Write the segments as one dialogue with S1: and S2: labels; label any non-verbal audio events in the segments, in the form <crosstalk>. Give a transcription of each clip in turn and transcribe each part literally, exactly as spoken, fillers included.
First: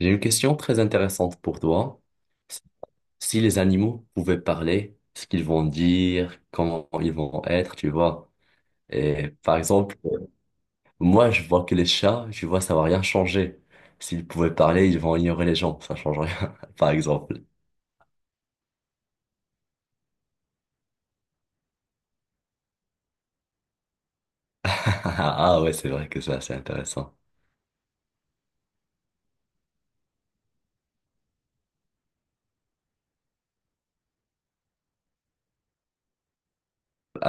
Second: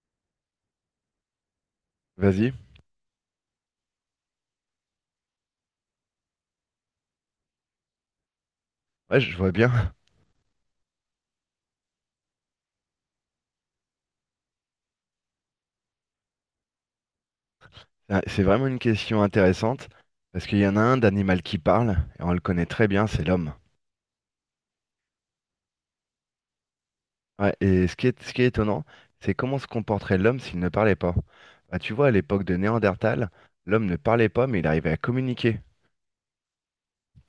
S1: J'ai une question très intéressante pour toi.
S2: Vas-y.
S1: Si les animaux pouvaient parler, ce qu'ils vont dire, comment ils vont être, tu vois.
S2: Ouais,
S1: Et
S2: je vois
S1: par
S2: bien.
S1: exemple, moi, je vois que les chats, tu vois, ça va rien changer. S'ils pouvaient parler, ils vont ignorer les gens, ça change rien, <laughs> par exemple. <laughs>
S2: Ah, c'est vraiment une question intéressante parce qu'il y en a un d'animal qui parle et on le connaît très bien, c'est l'homme.
S1: Ah ouais, c'est vrai que ça, c'est intéressant.
S2: Ouais, et ce qui est, ce qui est étonnant, c'est comment se comporterait l'homme s'il ne parlait pas. Bah, tu vois, à l'époque de Néandertal, l'homme ne parlait pas mais il arrivait à communiquer,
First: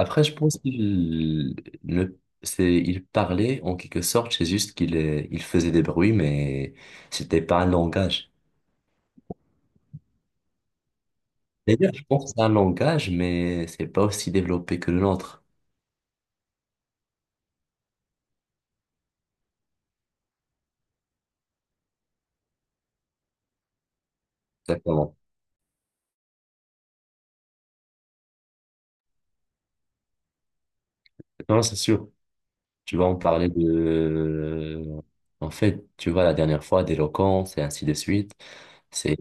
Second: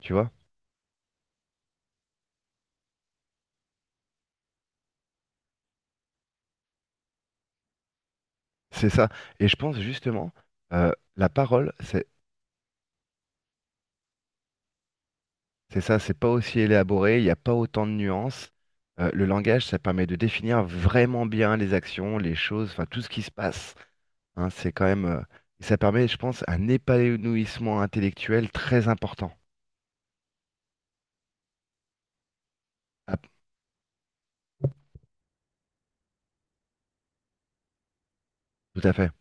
S2: tu vois.
S1: je pense qu'il ne, c'est, il parlait en quelque sorte, c'est juste qu'il euh, il faisait des bruits, mais c'était pas un langage.
S2: C'est ça. Et je pense justement, euh, la parole,
S1: D'ailleurs, je
S2: c'est
S1: pense que c'est un langage, mais c'est pas aussi développé que le nôtre.
S2: c'est ça, c'est pas aussi élaboré, il n'y a pas autant de nuances. Euh, le langage, ça permet de définir vraiment bien les actions, les choses, enfin tout ce qui se passe, hein. C'est quand même,
S1: Exactement.
S2: euh, et ça permet, je pense, un épanouissement intellectuel très important.
S1: Non, c'est sûr. Tu vois, on
S2: Ah,
S1: parlait de... euh, En fait, tu vois, la dernière fois, d'éloquence et ainsi de suite.
S2: tout à fait.
S1: C'est...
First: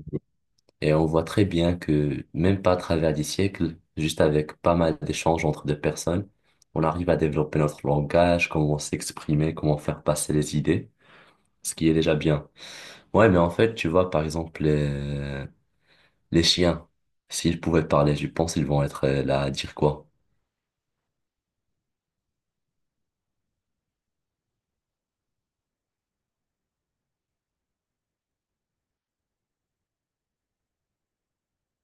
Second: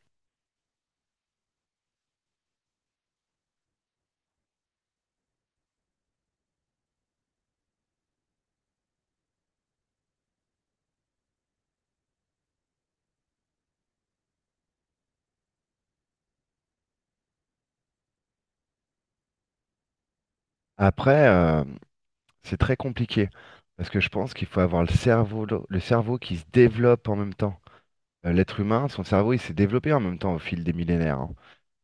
S1: Et on voit très bien que, même pas à travers des siècles, juste avec pas mal d'échanges entre deux personnes, on arrive à développer notre langage, comment s'exprimer, comment faire passer les idées, ce qui est déjà bien. Ouais, mais en fait, tu vois, par exemple, les, les chiens, s'ils pouvaient parler, je pense qu'ils vont être euh, là à dire quoi?
S2: Après, euh, c'est très compliqué parce que je pense qu'il faut avoir le cerveau, le cerveau qui se développe en même temps. Euh, L'être humain, son cerveau, il s'est développé en même temps au fil des millénaires, hein.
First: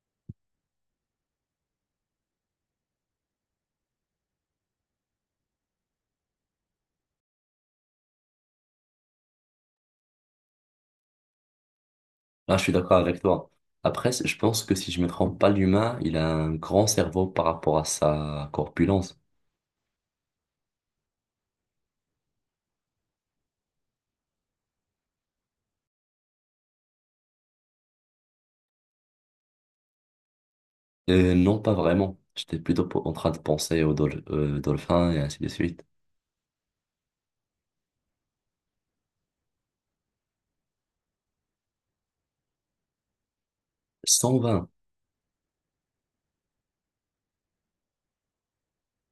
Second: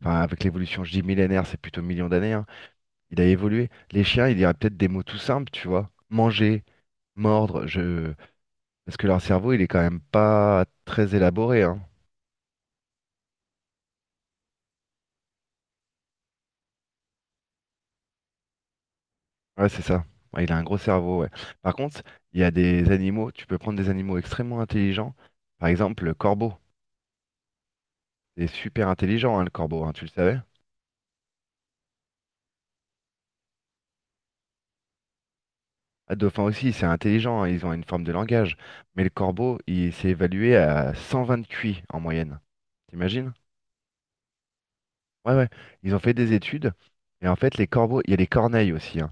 S2: Enfin, avec l'évolution, je dis millénaire, c'est plutôt millions d'années, hein. Il a évolué. Les chiens, il y aurait peut-être des mots tout simples, tu vois. Manger, mordre, je... parce que leur cerveau, il est quand même pas très élaboré, hein.
S1: Ah, je suis d'accord avec toi. Après, c- je pense que si je me trompe pas, l'humain, il a un grand cerveau par rapport à sa corpulence.
S2: Ouais, c'est ça. Ouais, il a un gros cerveau, ouais. Par contre, il y a des animaux, tu peux prendre des animaux extrêmement intelligents. Par exemple, le corbeau. C'est super intelligent, hein, le corbeau, hein, tu le savais?
S1: Euh, non, pas vraiment. J'étais plutôt po- en train de penser aux dol- euh, dolphins et ainsi de suite.
S2: Ah, le dauphin aussi, c'est intelligent, hein, ils ont une forme de langage. Mais le corbeau, il s'est évalué à cent vingt Q I en moyenne. T'imagines?
S1: cent vingt.
S2: Ouais, ouais. Ils ont fait des études. Et en fait, les corbeaux, il y a les corneilles aussi, hein.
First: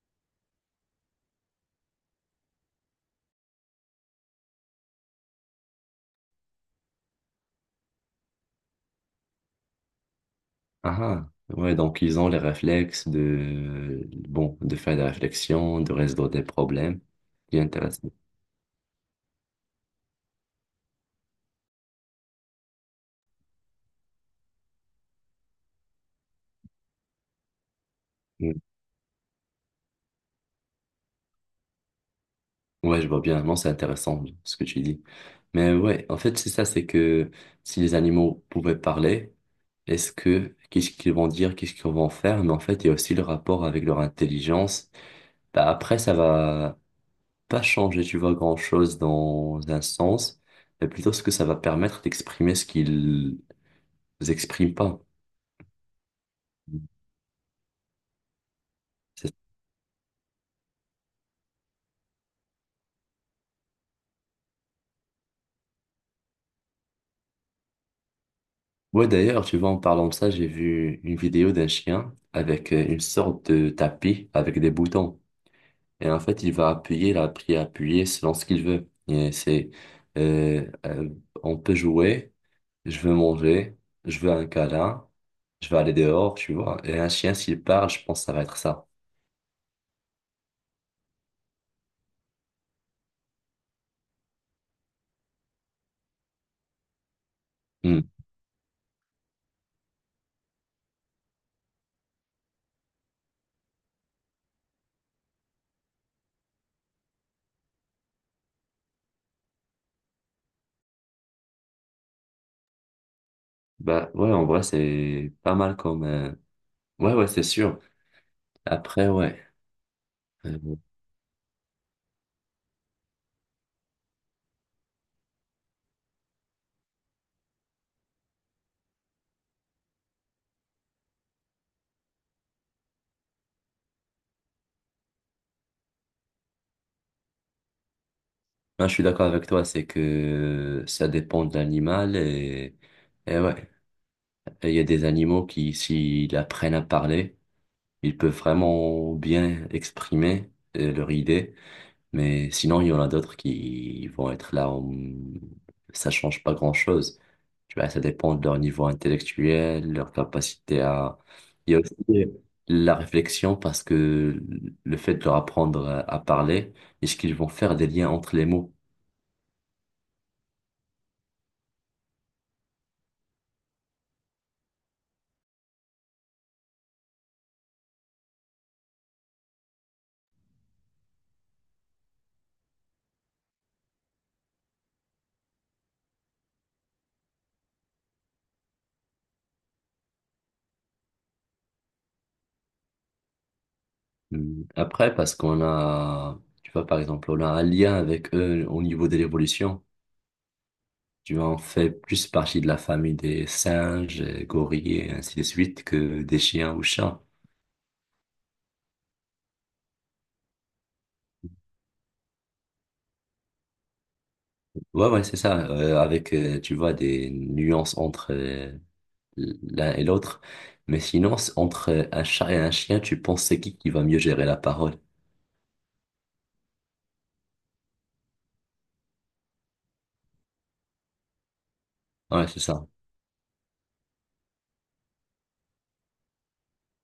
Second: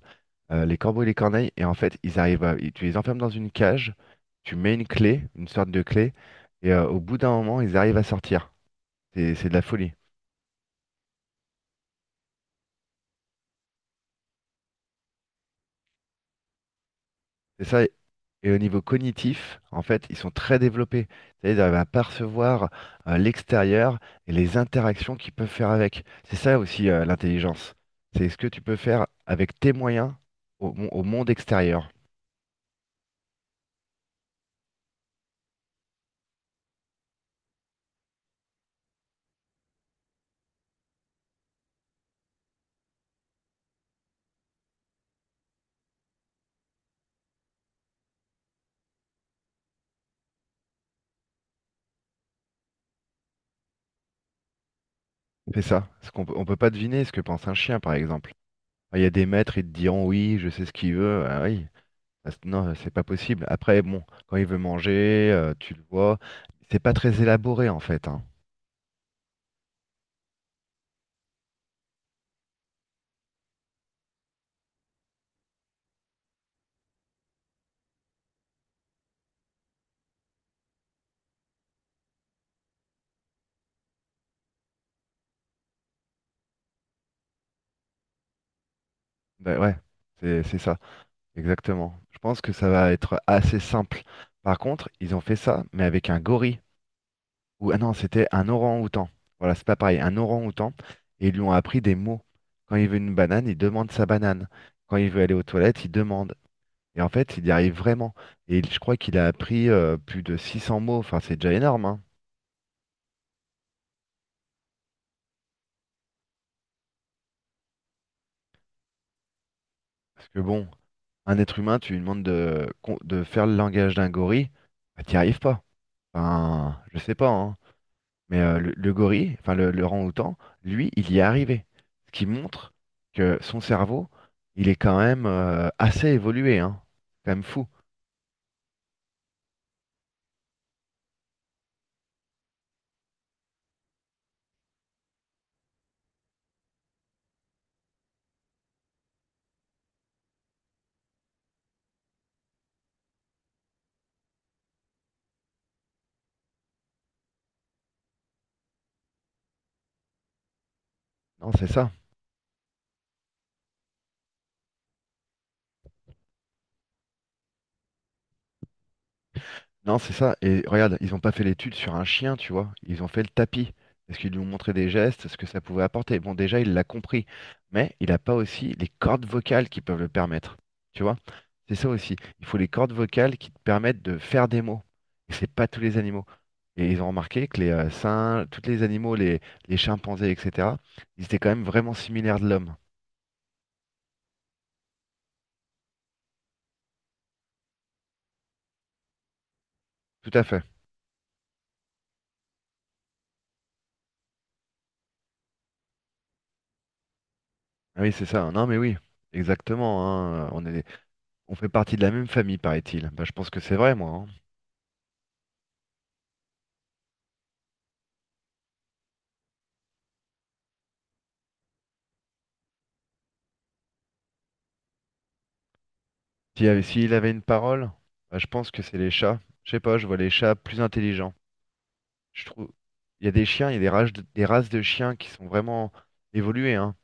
S2: Euh, les corbeaux et les corneilles, et en fait, ils arrivent à... Tu les enfermes dans une cage, tu mets une clé, une sorte de clé, et euh, au bout d'un moment, ils arrivent à sortir. C'est c'est de la folie.
S1: Ah, ah. Ouais, donc ils ont les réflexes de, bon, de faire des réflexions, de résoudre des problèmes. C'est
S2: C'est ça.
S1: intéressant.
S2: Et au niveau cognitif, en fait, ils sont très développés. C'est-à-dire, ils arrivent à percevoir euh, l'extérieur et les interactions qu'ils peuvent faire avec. C'est ça aussi euh, l'intelligence. C'est ce que tu peux faire avec tes moyens au, mon- au monde extérieur.
S1: Ouais, je vois bien. Non, c'est intéressant ce que tu dis. Mais ouais, en fait, c'est ça, c'est que si les animaux pouvaient parler, est-ce que qu'est-ce qu'ils vont dire, qu'est-ce qu'ils vont faire? Mais en fait, il y a aussi le rapport avec leur intelligence. Bah, après, ça va pas changer, tu vois, grand-chose dans un sens, mais plutôt ce que ça va permettre d'exprimer ce qu'ils expriment pas.
S2: C'est ça. Ce qu'on peut- on peut pas deviner ce que pense un chien, par exemple. Il y a des
S1: C'est...
S2: maîtres, ils te diront oui, je sais ce qu'il veut. Ah oui. Ah, c'est- non, c'est pas possible. Après, bon, quand il veut manger, euh, tu le vois. C'est pas très élaboré, en fait, hein.
S1: Ouais, d'ailleurs, tu vois, en parlant de ça, j'ai vu une vidéo d'un chien avec euh, une sorte de tapis avec des boutons. Et en fait, il va appuyer, la appuyer, appuyer selon ce qu'il veut. Et c'est, euh, euh, on peut jouer, je veux manger, je veux un câlin, je veux aller dehors, tu vois. Et un chien, s'il parle, je pense que ça va être ça.
S2: Ben ouais, c'est c'est ça. Exactement. Je pense que ça va être assez simple. Par contre, ils ont fait ça, mais avec un gorille. Ou ah non,
S1: Hmm.
S2: c'était un orang-outan. Voilà, c'est pas pareil, un orang-outan. Et ils lui ont appris des mots. Quand il veut une banane, il demande sa banane. Quand il veut aller aux toilettes, il demande. Et en fait, il y arrive vraiment. Et il- je crois qu'il a appris euh, plus de six cents mots. Enfin, c'est déjà énorme, hein.
S1: Bah ouais, en vrai, c'est pas mal comme... euh, Ouais, ouais, c'est sûr. Après, ouais.
S2: Parce que bon,
S1: euh,
S2: un être humain, tu lui demandes de, con- de faire le langage d'un gorille, bah, t'y arrives pas. Enfin, je sais pas, hein. Mais euh, le, le gorille, enfin le, le orang-outan, lui, il y est arrivé. Ce qui montre que son cerveau, il est quand même euh, assez évolué, hein. C'est quand même fou.
S1: Moi, je suis d'accord avec toi, c'est que ça dépend de l'animal. Et, et ouais, et il y a des animaux qui, s'ils apprennent à parler, ils peuvent vraiment bien exprimer euh, leur idée, mais sinon, il y en a d'autres qui vont être là, en- Ça change pas grand-chose. Tu vois, ça dépend de leur niveau intellectuel, leur capacité à...
S2: Non, c'est
S1: Il y a
S2: ça.
S1: aussi la réflexion parce que le fait de leur apprendre à à parler, est-ce qu'ils vont faire des liens entre les mots?
S2: Non, c'est ça. Et regarde, ils n'ont pas fait l'étude sur un chien, tu vois. Ils ont fait le tapis. Parce qu'ils lui ont montré des gestes, ce que ça pouvait apporter. Bon, déjà, il l'a compris. Mais il n'a pas aussi les cordes vocales qui peuvent le permettre. Tu vois? C'est ça aussi. Il faut les cordes vocales qui te permettent de faire des mots. Et c'est pas tous les animaux. Et ils ont remarqué que les euh, singes, tous les animaux, les, les chimpanzés, et cetera, ils étaient quand même vraiment similaires de l'homme.
S1: Hmm. Après, parce qu'on a, tu vois, par exemple, on a un lien avec eux au niveau de l'évolution.
S2: Tout à fait.
S1: Tu en fais plus partie de la famille des singes, euh, gorilles, et ainsi de suite, que des chiens ou chats.
S2: Ah oui, c'est ça. Non, mais oui, exactement, hein. On est, on fait partie de la même famille, paraît-il. Bah, je pense que c'est vrai, moi, hein.
S1: Ouais, ouais, c'est ça. Euh, avec, euh, tu vois, des nuances entre euh, l'un et l'autre. Mais sinon, c'est entre euh, un chat et un chien, tu penses c'est qui qui va mieux gérer la parole?
S2: S'il avait, s'il avait une parole, bah, je pense que c'est les chats. Je sais pas, je vois les chats plus intelligents. Je
S1: Ouais, c'est
S2: trouve,
S1: ça.
S2: il y a des chiens, il y a des races de, des races de chiens qui sont vraiment évoluées, hein,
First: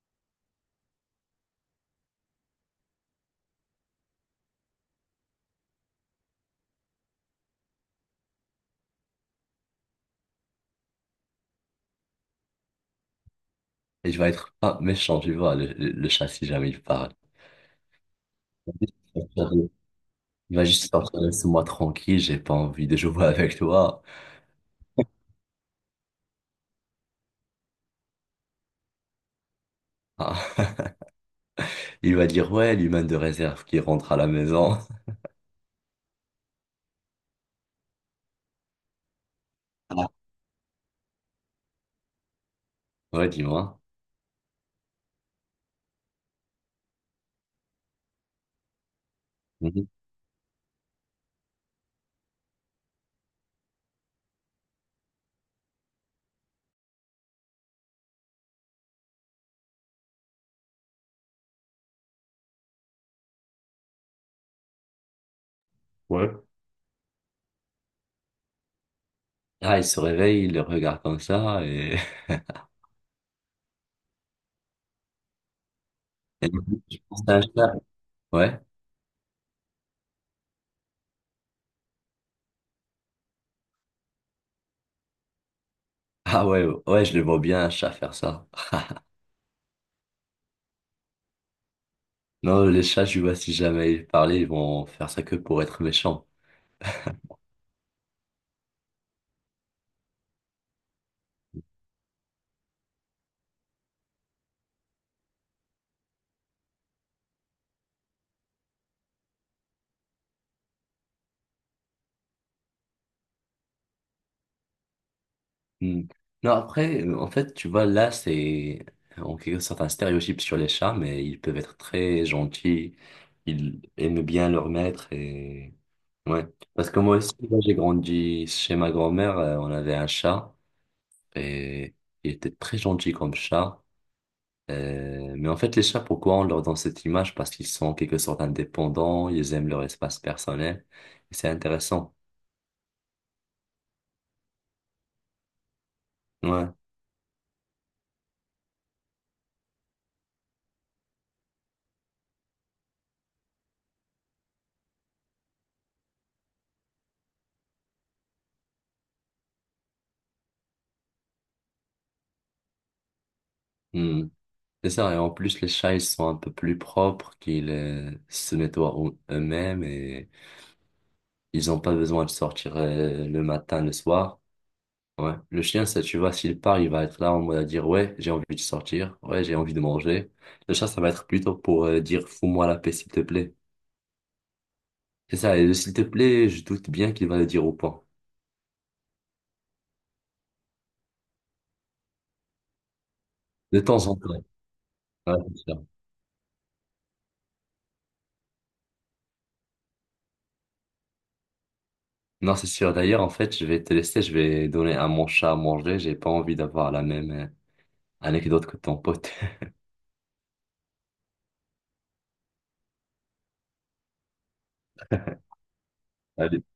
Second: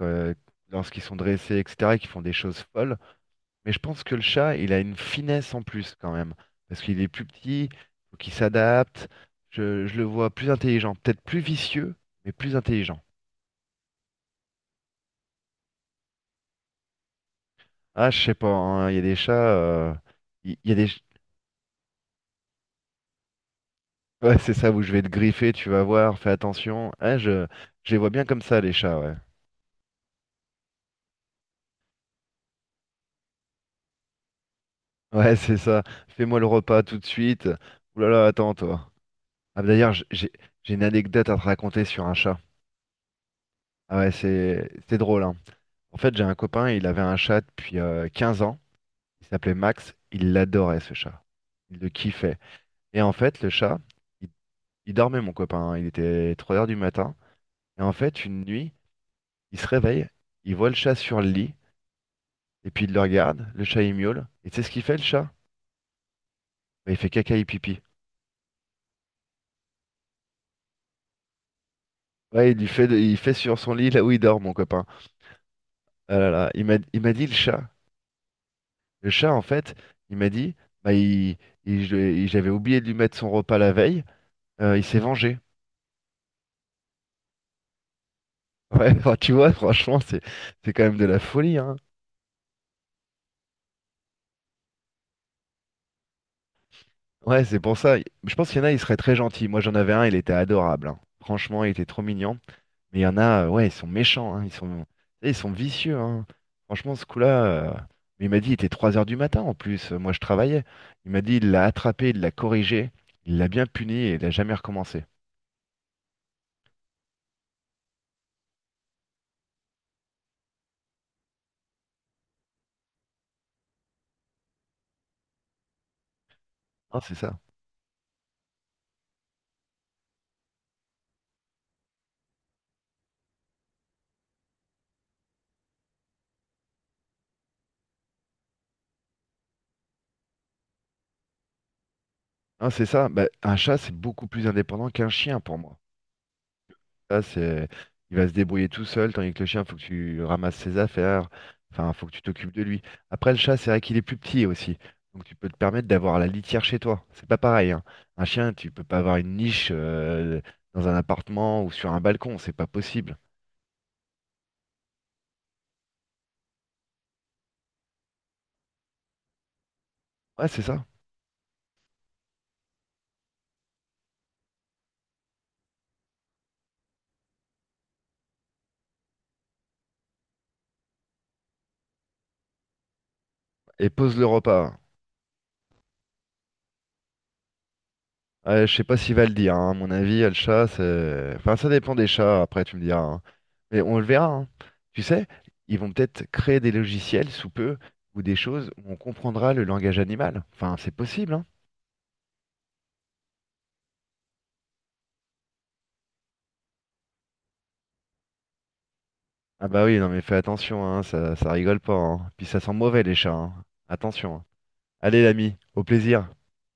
S2: euh, lorsqu'ils sont dressés, et cetera, et qui font des choses folles. Mais je pense que le chat, il a une finesse en plus quand même, parce qu'il est plus petit, faut qu'il s'adapte. Je, je le vois plus intelligent, peut-être plus vicieux, mais plus intelligent.
S1: Et je vais être pas méchant, tu vois, le, le- le chat, si jamais il parle.
S2: Ah, je sais pas, hein, il y a des chats, euh, il
S1: Il va
S2: il y a des...
S1: juste sortir, laisse-moi tranquille, j'ai pas envie de jouer <laughs> avec toi.
S2: Ouais, c'est ça où je vais te griffer, tu vas voir, fais attention. Ouais, je, je les vois bien comme ça, les chats, ouais. <laughs>
S1: Ah. <laughs> Il va dire, ouais, l'humain de réserve qui rentre à la maison.
S2: Ouais, c'est ça. Fais-moi le repas tout de suite. Ouh là là, attends, toi. Ah, bah, d'ailleurs, j- j'ai j'ai une anecdote à te raconter sur un chat.
S1: Ouais, dis-moi.
S2: Ah ouais, c'est c'est drôle, hein. En fait, j'ai un copain, il avait un chat depuis euh, 15 ans. Il s'appelait
S1: Mhm.
S2: Max. Il l'adorait, ce chat. Il le kiffait. Et en fait, le chat, il, il dormait, mon copain, hein. Il était trois heures du matin. Et en fait, une nuit, il se réveille, il voit le chat sur le lit. Et puis il le regarde, le chat il miaule. Et tu sais ce qu'il fait le chat?
S1: Ouais.
S2: Bah, il fait caca et pipi.
S1: Ah, il se réveille, il le regarde comme ça et...
S2: Ouais, il lui fait, il fait sur son lit là où il dort, mon copain. Ah là là, il
S1: <laughs> Et
S2: m'a,
S1: je
S2: il m'a
S1: pense
S2: dit le
S1: à un
S2: chat.
S1: chat. Ouais.
S2: Le chat, en fait, il m'a dit, bah, il, il- je- il- j'avais oublié de lui mettre son repas la veille. euh, il s'est vengé.
S1: Ah ouais, ouais, je le vois bien un chat faire ça.
S2: Ouais, <laughs> enfin, tu vois, franchement, c'est, c'est quand même de la folie, hein.
S1: Non, les chats, je vois si jamais ils parlaient, ils vont faire ça que pour être méchants.
S2: Ouais, c'est pour ça. Je pense qu'il y en a, il serait très gentil. Moi, j'en avais un, il était adorable, hein. Franchement, il était trop mignon. Mais il y en a, euh, ouais, ils sont méchants, hein, ils sont, ils sont vicieux, hein. Franchement, ce coup-là, euh, mais il m'a dit, il était trois heures du matin en plus, euh, moi je travaillais. Il m'a dit, il l'a attrapé, il l'a corrigé, il l'a bien puni et il n'a jamais recommencé.
S1: Hmm. Non, après, euh, en fait, tu vois, là, c'est en quelque sorte un stéréotype sur les chats, mais ils peuvent être très gentils. Ils aiment bien leur maître et... Ouais. Parce que
S2: Hein, c'est
S1: moi aussi,
S2: ça.
S1: moi, j'ai grandi chez ma grand-mère, euh, on avait un chat. Et il était très gentil comme chat. Euh, mais en fait, les chats, pourquoi on leur donne cette image? Parce qu'ils sont en quelque sorte indépendants, ils aiment leur espace personnel. Et c'est intéressant.
S2: Hein, c'est ça. Bah, un chat, c'est beaucoup plus indépendant qu'un chien pour moi.
S1: Ouais.
S2: Ça, c'est... Il va se débrouiller tout seul, tandis que le chien, faut que tu ramasses ses affaires. Enfin, faut que tu t'occupes de lui. Après, le chat, c'est vrai qu'il est plus petit aussi. Donc, tu peux te permettre d'avoir la litière chez toi. C'est pas pareil, hein. Un chien, tu peux pas avoir une niche euh, dans un appartement ou sur un balcon. C'est pas possible.
S1: Hmm. C'est ça. Et en plus, les chats, ils sont un peu plus propres, qu'ils euh, se nettoient eux- eux-mêmes et
S2: Ouais, c'est ça.
S1: ils n'ont pas besoin de sortir euh, le matin, le soir. Ouais. Le chien, ça, tu vois, s'il part, il va être là en mode à dire, ouais, j'ai envie de sortir, ouais, j'ai envie de manger. Le chat, ça va être plutôt pour euh, dire, fous-moi la paix, s'il te plaît.
S2: Et pose le repas.
S1: C'est ça, et le s'il te plaît, je doute bien qu'il va le dire au point.
S2: Ouais, je sais pas s'il va le dire, hein. À mon avis, le chat, c'est... Enfin, ça dépend des chats, après, tu me diras, hein.
S1: De
S2: Mais on le
S1: temps en
S2: verra,
S1: temps.
S2: hein. Tu sais,
S1: Ouais, c'est
S2: ils
S1: sûr.
S2: vont peut-être créer des logiciels sous peu, ou des choses où on comprendra le langage animal. Enfin, c'est possible, hein.
S1: Non, c'est sûr. D'ailleurs, en fait, je vais te laisser, je vais donner à mon chat à manger. J'ai pas envie d'avoir la même euh, anecdote que ton pote.
S2: Ah bah oui, non mais fais attention, hein, ça, ça rigole pas, hein. Puis ça sent mauvais les chats, hein. Attention, hein. Allez l'ami, au plaisir.
S1: <laughs> Allez.